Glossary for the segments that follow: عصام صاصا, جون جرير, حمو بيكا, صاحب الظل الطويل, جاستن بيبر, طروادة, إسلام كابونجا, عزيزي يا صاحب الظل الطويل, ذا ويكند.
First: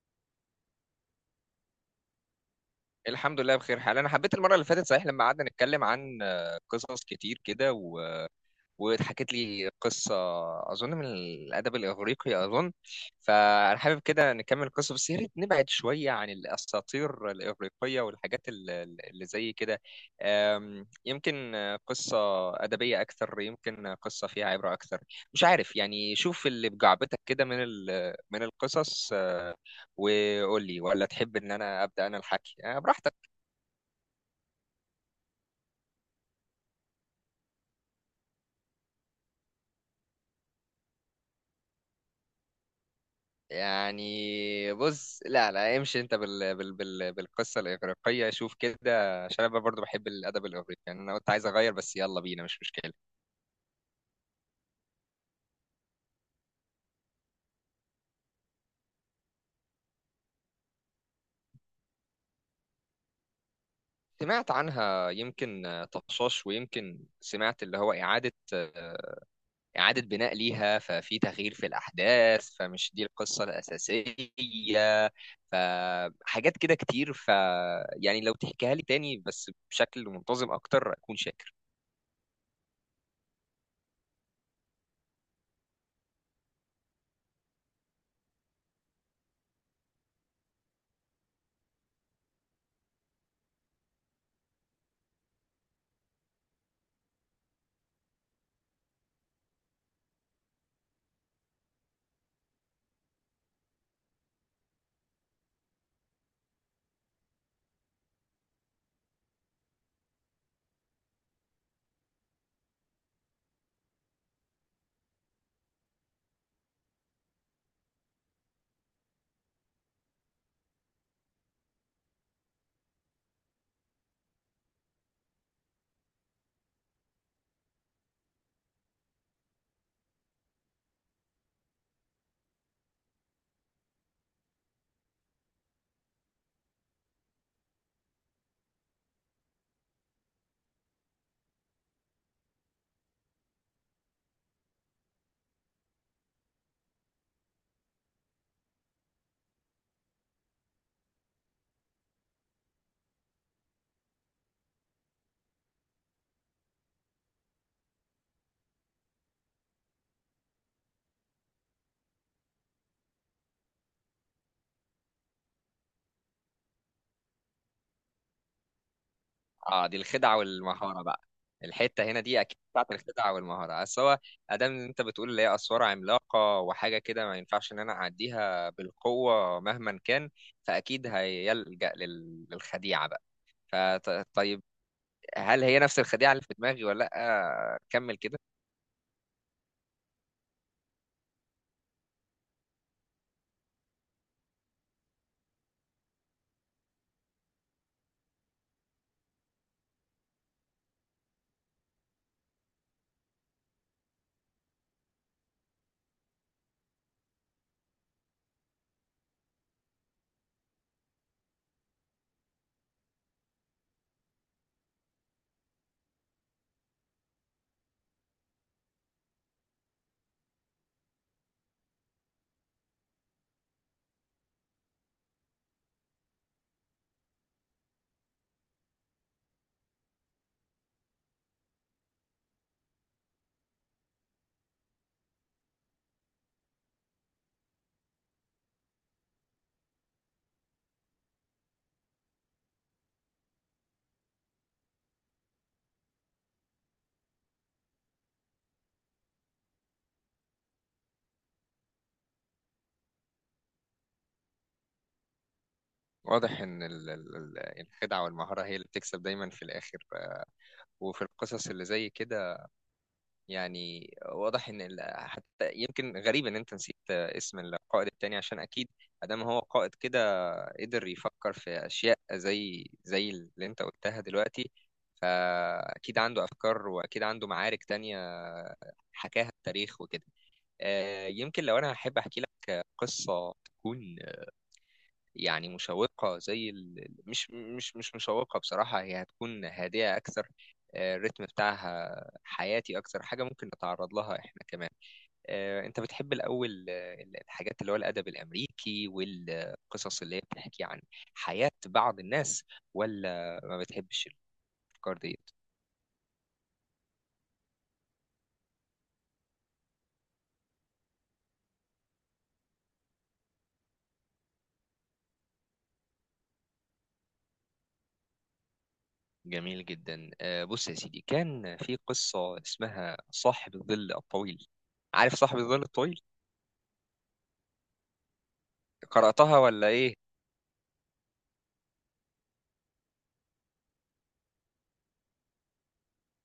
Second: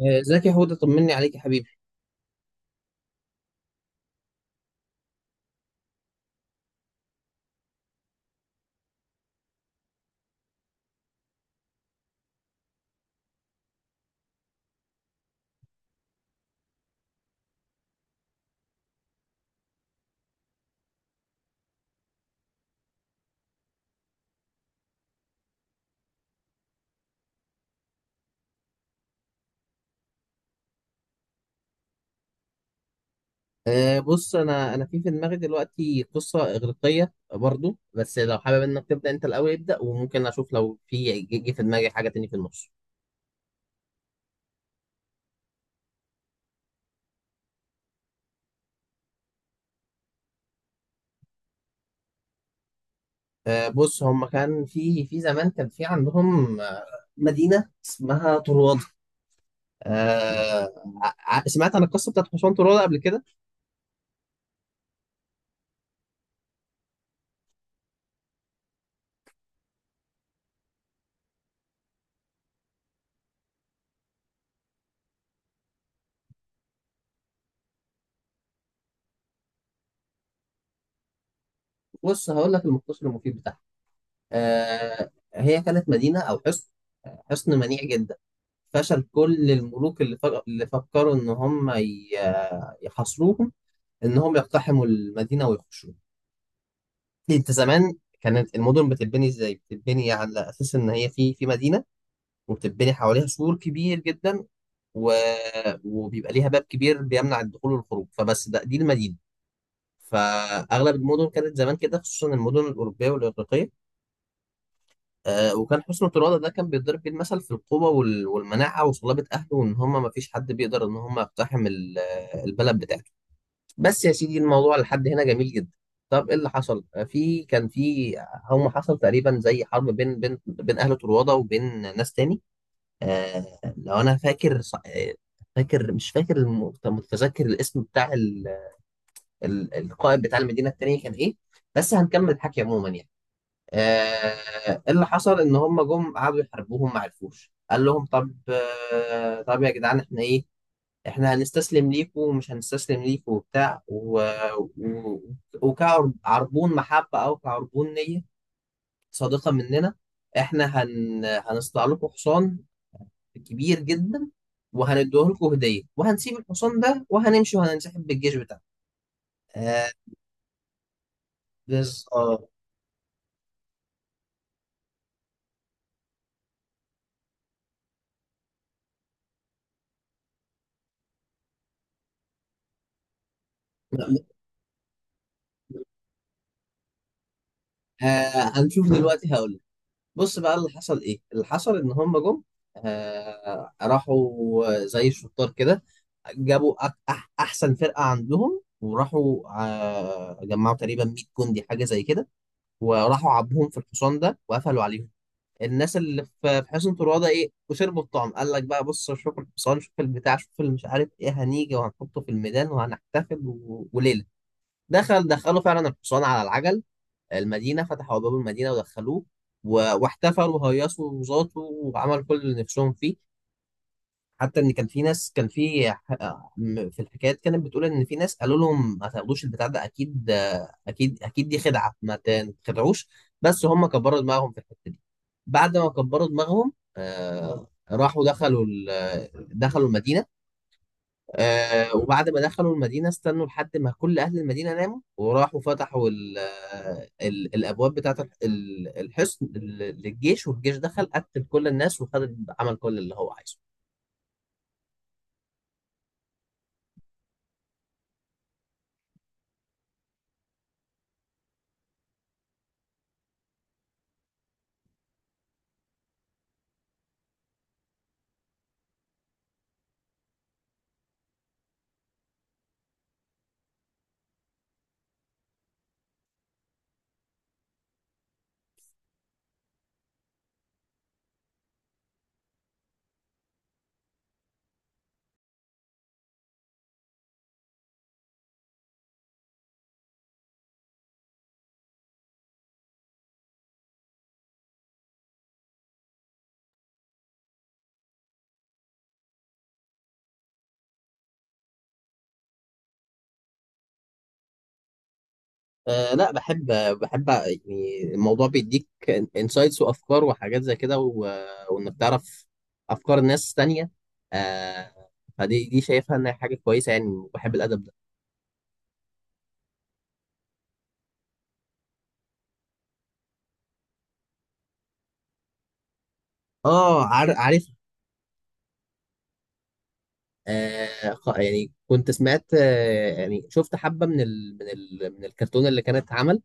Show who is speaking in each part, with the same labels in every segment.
Speaker 1: ازيك يا هدى، طمني عليك يا حبيبي.
Speaker 2: الحمد لله بخير حال. انا حبيت المره اللي فاتت صحيح لما قعدنا نتكلم عن قصص كتير كده واتحكت لي قصه اظن من الادب الاغريقي اظن. فانا حابب كده نكمل القصه، بس يا ريت نبعد شويه عن الاساطير الاغريقيه والحاجات اللي زي كده. يمكن قصه ادبيه اكثر، يمكن قصه فيها عبره اكثر. مش عارف، يعني شوف اللي بجعبتك كده من من القصص. وقول لي ولا تحب ان انا ابدا انا الحكي. براحتك.
Speaker 1: بص، انا في دماغي دلوقتي قصه اغريقيه برضو، بس لو حابب انك تبدا انت الاول ابدا، وممكن اشوف لو في جه جه في دماغي حاجه تاني في النص.
Speaker 2: يعني بص، لا لا، امشي انت بالقصه الاغريقيه، شوف كده عشان انا برضو بحب الادب الاغريقي. يعني انا كنت عايز اغير بس يلا بينا، مش مشكله.
Speaker 1: بص، هم كان في زمان كان في عندهم مدينه اسمها طروادة. آه، سمعت عن القصه بتاعت حصان طروادة قبل كده.
Speaker 2: سمعت عنها يمكن طشاش، ويمكن سمعت اللي هو اعاده بناء ليها، ففي تغيير في الاحداث فمش دي القصه الاساسيه، فحاجات كده كتير. يعني لو تحكيها لي تاني بس بشكل منتظم اكتر اكون شاكر.
Speaker 1: بص هقول لك المختصر المفيد بتاعها. آه، هي كانت مدينة أو حصن، حصن منيع جدا. فشل كل الملوك اللي فكروا إن يحاصروهم، إن هم يقتحموا المدينة ويخشوها. أنت زمان كانت المدن بتتبني إزاي؟ بتتبني على أساس إن هي في مدينة، وبتتبني حواليها سور كبير جدا، و... وبيبقى ليها باب كبير بيمنع الدخول والخروج، فبس ده دي المدينة. فأغلب المدن كانت زمان كده، خصوصا المدن الأوروبية والإغريقية. آه، وكان حسن ترادة ده كان بيتضرب بيه المثل في القوة والمناعة وصلابة أهله، وإن هما مفيش حد بيقدر إن هما يقتحم البلد بتاعته. بس يا سيدي الموضوع لحد هنا جميل جدا. طب إيه اللي حصل؟ آه، في كان في هم، حصل تقريبا زي حرب بين أهل ترادة وبين ناس تاني. آه، لو أنا فاكر ص- آه، فاكر مش فاكر الم- متذكر الاسم بتاع القائد بتاع المدينة التانية كان إيه. بس هنكمل الحكي عموما يعني. آه، اللي حصل ان هم جم قعدوا يحاربوهم، ما عرفوش. قال لهم طب، طب يا جدعان احنا ايه، احنا هنستسلم ليكوا ومش هنستسلم ليكوا وبتاع و... وكعربون محبة او كعربون نية صادقة مننا، احنا هنصنع لكم حصان كبير جدا، وهنديه لكم هدية، وهنسيب الحصان ده وهنمشي وهننسحب بالجيش بتاعنا.
Speaker 2: اه
Speaker 1: آه.
Speaker 2: دي الخدعه والمهاره بقى. الحته
Speaker 1: بس
Speaker 2: هنا دي
Speaker 1: اه،
Speaker 2: اكيد بتاعت الخدعه والمهاره. بس هو ادام إن انت بتقول اللي هي اسوار عملاقه وحاجه كده، ما ينفعش ان انا اعديها بالقوه مهما كان. فاكيد هيلجأ للخديعه بقى. فطيب، هل هي نفس الخديعه اللي في دماغي ولا لا؟ كمل كده.
Speaker 1: هنشوف دلوقتي هقول. بص بقى اللي حصل، ايه اللي حصل؟ ان هم جم، آه، راحوا زي الشطار كده، جابوا أك أح احسن فرقة عندهم، وراحوا آه جمعوا تقريبا 100 جندي حاجة زي كده، وراحوا عبوهم في الحصان ده وقفلوا عليهم. الناس اللي في حصن طروادة ايه، وشربوا الطعم. قال لك بقى، بص شوف الحصان، شوف البتاع، شوف اللي مش عارف ايه، هنيجي وهنحطه في الميدان وهنحتفل وليلة. دخلوا فعلا الحصان على العجل المدينة، فتحوا أبواب المدينة ودخلوه، واحتفلوا وهيصوا وزاتوا وعملوا كل اللي نفسهم فيه. حتى إن كان في ناس، كان في ح- م- في الحكايات كانت بتقول إن في ناس قالوا لهم ما تاخدوش البتاع ده، أكيد أكيد، أكيد دي خدعة، ما تخدعوش. بس هم كبروا دماغهم في الحتة دي. بعد ما كبروا دماغهم، آه، راحوا دخلوا المدينة. آه، وبعد ما دخلوا المدينة، استنوا لحد ما كل أهل المدينة ناموا، وراحوا فتحوا ال آه، ال الأبواب بتاعة الحصن للجيش، والجيش دخل قتل كل الناس وخد عمل كل اللي هو عايزه.
Speaker 2: واضح ان الخدعه والمهاره هي اللي بتكسب دايما في الاخر، وفي القصص اللي زي كده. يعني واضح ان حتى يمكن غريب ان انت نسيت اسم القائد التاني. عشان اكيد ادام هو قائد كده قدر يفكر في اشياء زي اللي انت قلتها دلوقتي. فاكيد عنده افكار واكيد عنده معارك تانية حكاها التاريخ وكده. يمكن لو انا احب احكي لك قصة تكون يعني مشوقة زي مش مشوقة بصراحة. هي هتكون هادئة أكثر، الريتم بتاعها حياتي. أكثر حاجة ممكن نتعرض لها إحنا كمان. أنت بتحب الأول الحاجات اللي هو الأدب الأمريكي والقصص اللي هي بتحكي عن حياة بعض الناس، ولا ما بتحبش الأفكار ديت؟
Speaker 1: آه، لا بحب، بحب. يعني الموضوع بيديك انسايتس وأفكار وحاجات زي كده، وإنك تعرف أفكار ناس تانية. آه، فدي شايفها إنها حاجة كويسة يعني، وبحب الأدب ده.
Speaker 2: جميل جدا. بص يا سيدي، كان في قصة اسمها صاحب الظل الطويل. عارف صاحب الظل الطويل؟
Speaker 1: اه، عارف.
Speaker 2: قرأتها ولا إيه؟
Speaker 1: يعني كنت سمعت، آه يعني شفت حبة من ال من ال من الكرتون اللي كانت اتعمل،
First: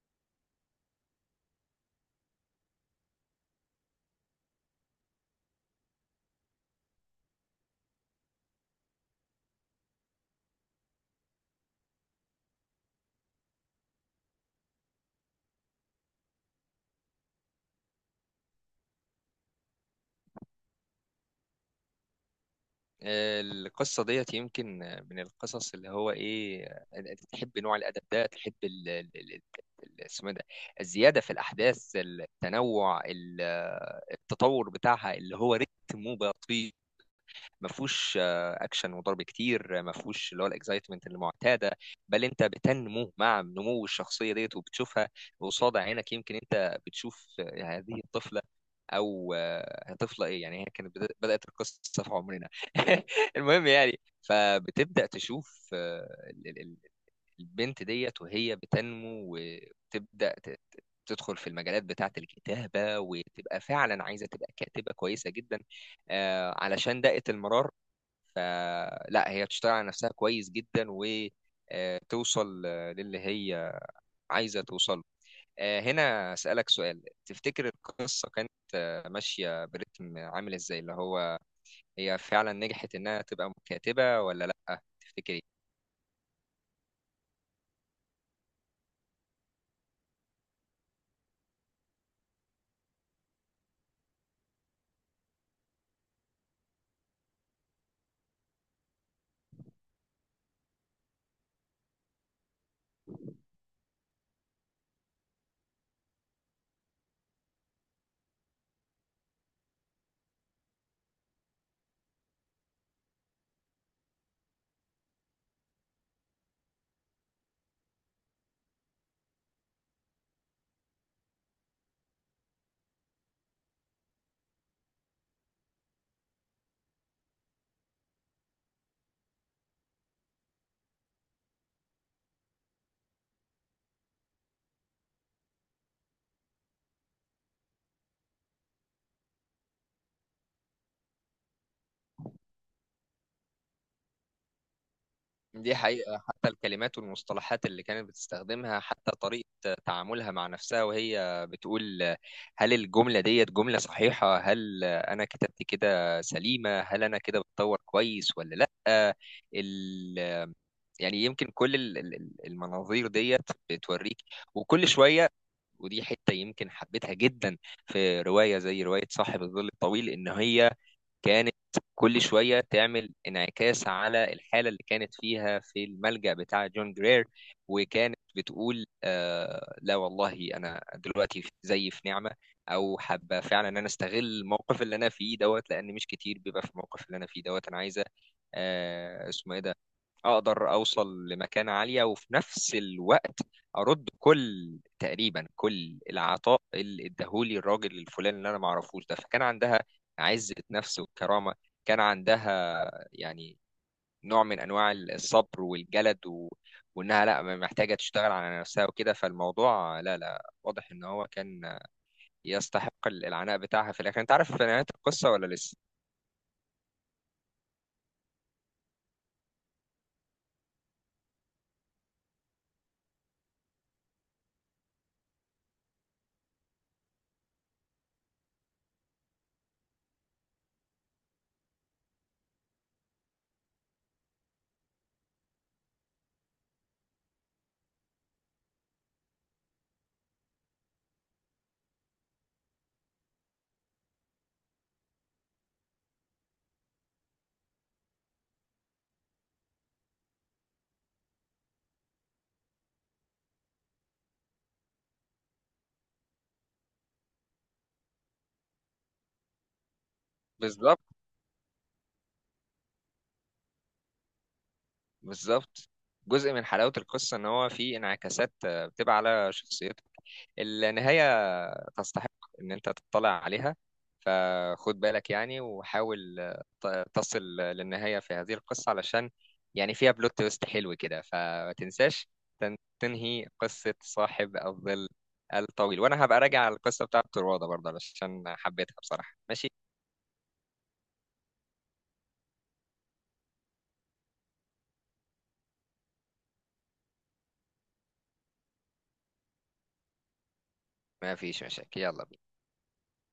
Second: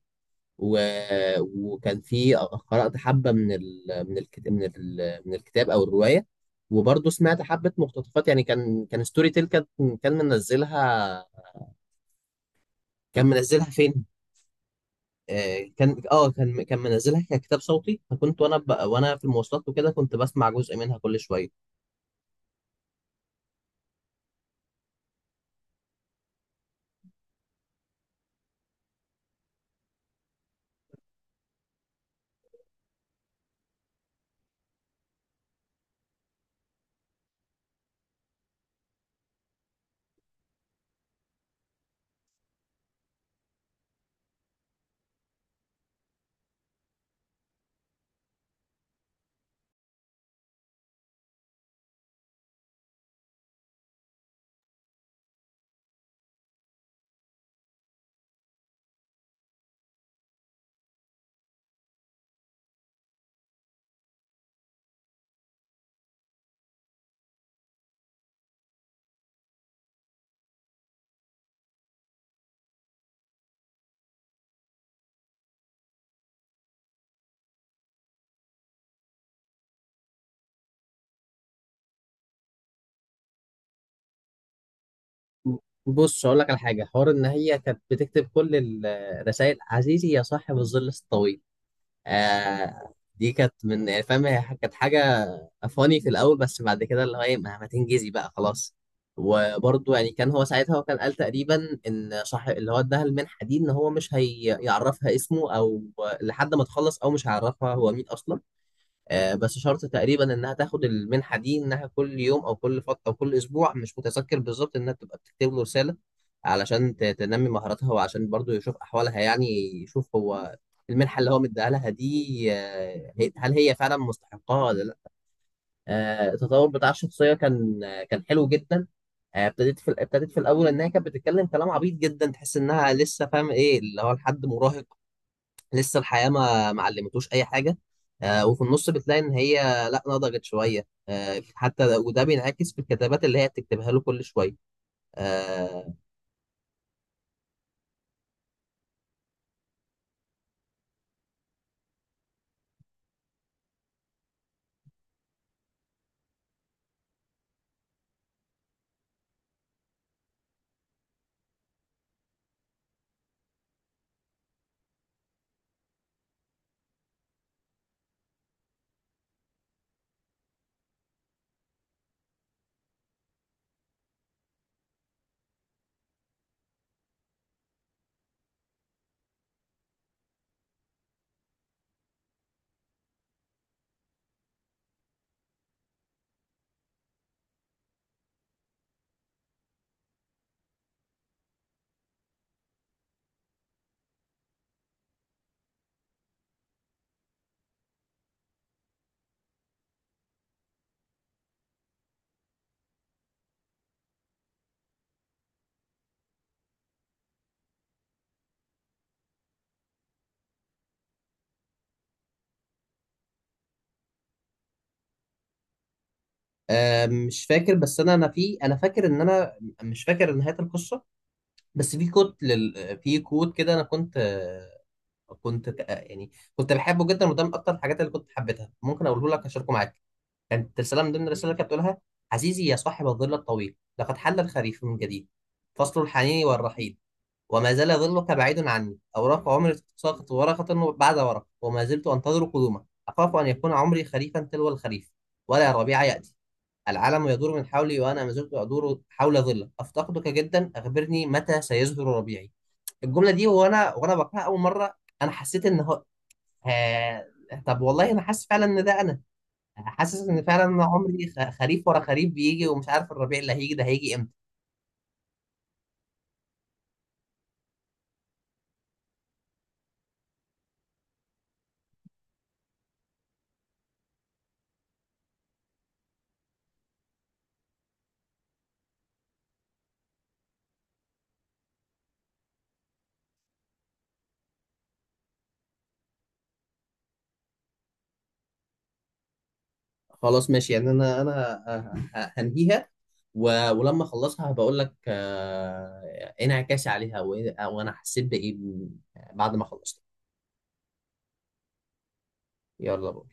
Speaker 1: وكان في قرأت حبة من ال من الكتاب من الكتاب أو الرواية، وبرضه سمعت حبة مقتطفات. يعني كان ستوري تيل، كان منزلها كان منزلها فين؟ آه، كان اه كان كان منزلها ككتاب صوتي، فكنت وانا في المواصلات وكده كنت بسمع جزء منها كل شوية.
Speaker 2: القصة ديت يمكن من القصص اللي هو ايه، انت تحب نوع الأدب ده. تحب اسمه إيه ده، الزيادة في الأحداث، التنوع، التطور بتاعها اللي هو رتمه بطيء. ما فيهوش اكشن وضرب كتير، ما فيهوش اللي هو الاكسايتمنت المعتاده. بل انت بتنمو مع نمو الشخصيه ديت وبتشوفها قصاد عينك. يمكن انت بتشوف هذه الطفله، او طفله ايه يعني، هي كانت بدات القصه في عمرنا. المهم يعني فبتبدا تشوف البنت ديت وهي بتنمو وتبدا تدخل في المجالات بتاعة الكتابة، وتبقى فعلا عايزة تبقى كاتبة كويسة جدا علشان دقة المرارة. فلا هي بتشتغل على نفسها كويس جدا وتوصل للي هي عايزة توصل. هنا أسألك سؤال، تفتكر القصة كانت ماشية برتم عامل ازاي؟ اللي هو هي فعلا نجحت انها تبقى كاتبة ولا لا تفتكري؟
Speaker 1: بص اقول لك على حاجه حوار، ان هي كانت بتكتب كل الرسائل، عزيزي يا صاحب الظل الطويل. آه، دي كانت من، يعني فاهم، هي كانت حاجه فاني في الاول، بس بعد كده اللي هو ايه، ما تنجزي بقى خلاص. وبرضه يعني كان هو ساعتها، هو كان قال تقريبا ان صاحب، اللي هو اداها المنحه دي، ان هو مش هيعرفها اسمه او لحد ما تخلص، او مش هيعرفها هو مين اصلا. آه، بس شرط تقريبا انها تاخد المنحه دي، انها كل يوم او كل فتره او كل اسبوع، مش متذكر بالظبط، انها تبقى بتكتب له رساله علشان تنمي مهاراتها، وعشان برضو يشوف احوالها يعني. يشوف هو المنحه اللي هو مديها لها دي، آه، هل هي فعلا مستحقاها ولا لا. آه، التطور بتاع الشخصيه كان، آه، كان حلو جدا. آه، ابتديت في الاول، انها كانت بتتكلم كلام عبيط جدا، تحس انها لسه، فاهم ايه اللي هو، لحد مراهق لسه الحياة ما علمتوش أي حاجة. آه، وفي النص بتلاقي إن هي لأ، نضجت شوية، آه، حتى وده بينعكس في الكتابات اللي هي بتكتبها له كل شوية.
Speaker 2: دي
Speaker 1: آه.
Speaker 2: حقيقة، حتى الكلمات والمصطلحات اللي كانت بتستخدمها، حتى طريقة تعاملها مع نفسها وهي بتقول هل الجملة ديت جملة صحيحة، هل أنا كتبت كده سليمة، هل أنا كده بتطور كويس ولا لأ. ال... يعني يمكن كل المناظير ديت بتوريك. وكل شوية، ودي حتة يمكن حبيتها جدا في رواية زي رواية صاحب الظل الطويل، إن هي كانت كل شوية تعمل انعكاس على الحالة اللي كانت فيها في الملجأ بتاع جون جرير. وكانت بتقول آه لا والله أنا دلوقتي زي في نعمة، أو حابة فعلا إن أنا أستغل الموقف اللي أنا فيه دوت، لأن مش كتير بيبقى في الموقف اللي أنا فيه دوت. أنا عايزة اسمه إيه ده، اقدر اوصل لمكانة عالية وفي نفس الوقت ارد كل، تقريبا كل العطاء اللي اداهولي الراجل الفلاني اللي انا ما اعرفوش ده. فكان عندها عزة نفس وكرامة. كان عندها يعني نوع من انواع الصبر والجلد وانها لا محتاجة تشتغل على نفسها وكده. فالموضوع لا لا واضح ان هو كان يستحق العناء بتاعها في الاخر. انت عارف نهاية القصة ولا لسه؟
Speaker 1: آه، مش فاكر. بس أنا، أنا في أنا فاكر إن أنا مش فاكر نهاية القصة، بس في كود في كود كده. أنا كنت، يعني كنت بحبه جدا، وده من أكتر الحاجات اللي كنت حبيتها. ممكن أقوله لك أشاركه معاك. كانت رسالة من ضمن الرسائل اللي كانت بتقولها، عزيزي يا صاحب الظل الطويل، لقد حل الخريف من جديد، فصل الحنين والرحيل، وما زال ظلك بعيد عني، أوراق عمري تتساقط ورقة بعد ورقة، وما زلت أنتظر قدومك، أخاف أن يكون عمري خريفا تلو الخريف، ولا الربيع يأتي، العالم يدور من حولي، وأنا ما زلت أدور حول ظلك، أفتقدك جدا، أخبرني متى سيزهر ربيعي. الجملة دي وأنا، بقراها أول مرة، أنا حسيت إن هو، آه... طب والله أنا حاسس فعلا إن ده، أنا حاسس ان فعلا انا
Speaker 2: بالظبط،
Speaker 1: عمري خريف ورا خريف بيجي، ومش عارف الربيع اللي هيجي ده هيجي امتى.
Speaker 2: بالظبط. جزء من حلاوة القصة إن هو فيه انعكاسات بتبقى على شخصيتك. النهاية تستحق إن أنت تطلع عليها. فخد بالك يعني وحاول تصل للنهاية في هذه القصة، علشان يعني فيها بلوت تويست حلو كده. فما تنساش تنهي قصة صاحب الظل الطويل. وأنا هبقى راجع على القصة بتاعة الروضة برضه علشان حبيتها بصراحة. ماشي،
Speaker 1: خلاص ماشي، يعني هنهيها، ولما اخلصها هبقول لك، آه، ايه انعكاسي عليها، وانا حسيت بايه بعد ما خلصت.
Speaker 2: ما فيش مشاكل، يلا بينا.
Speaker 1: يلا بقى.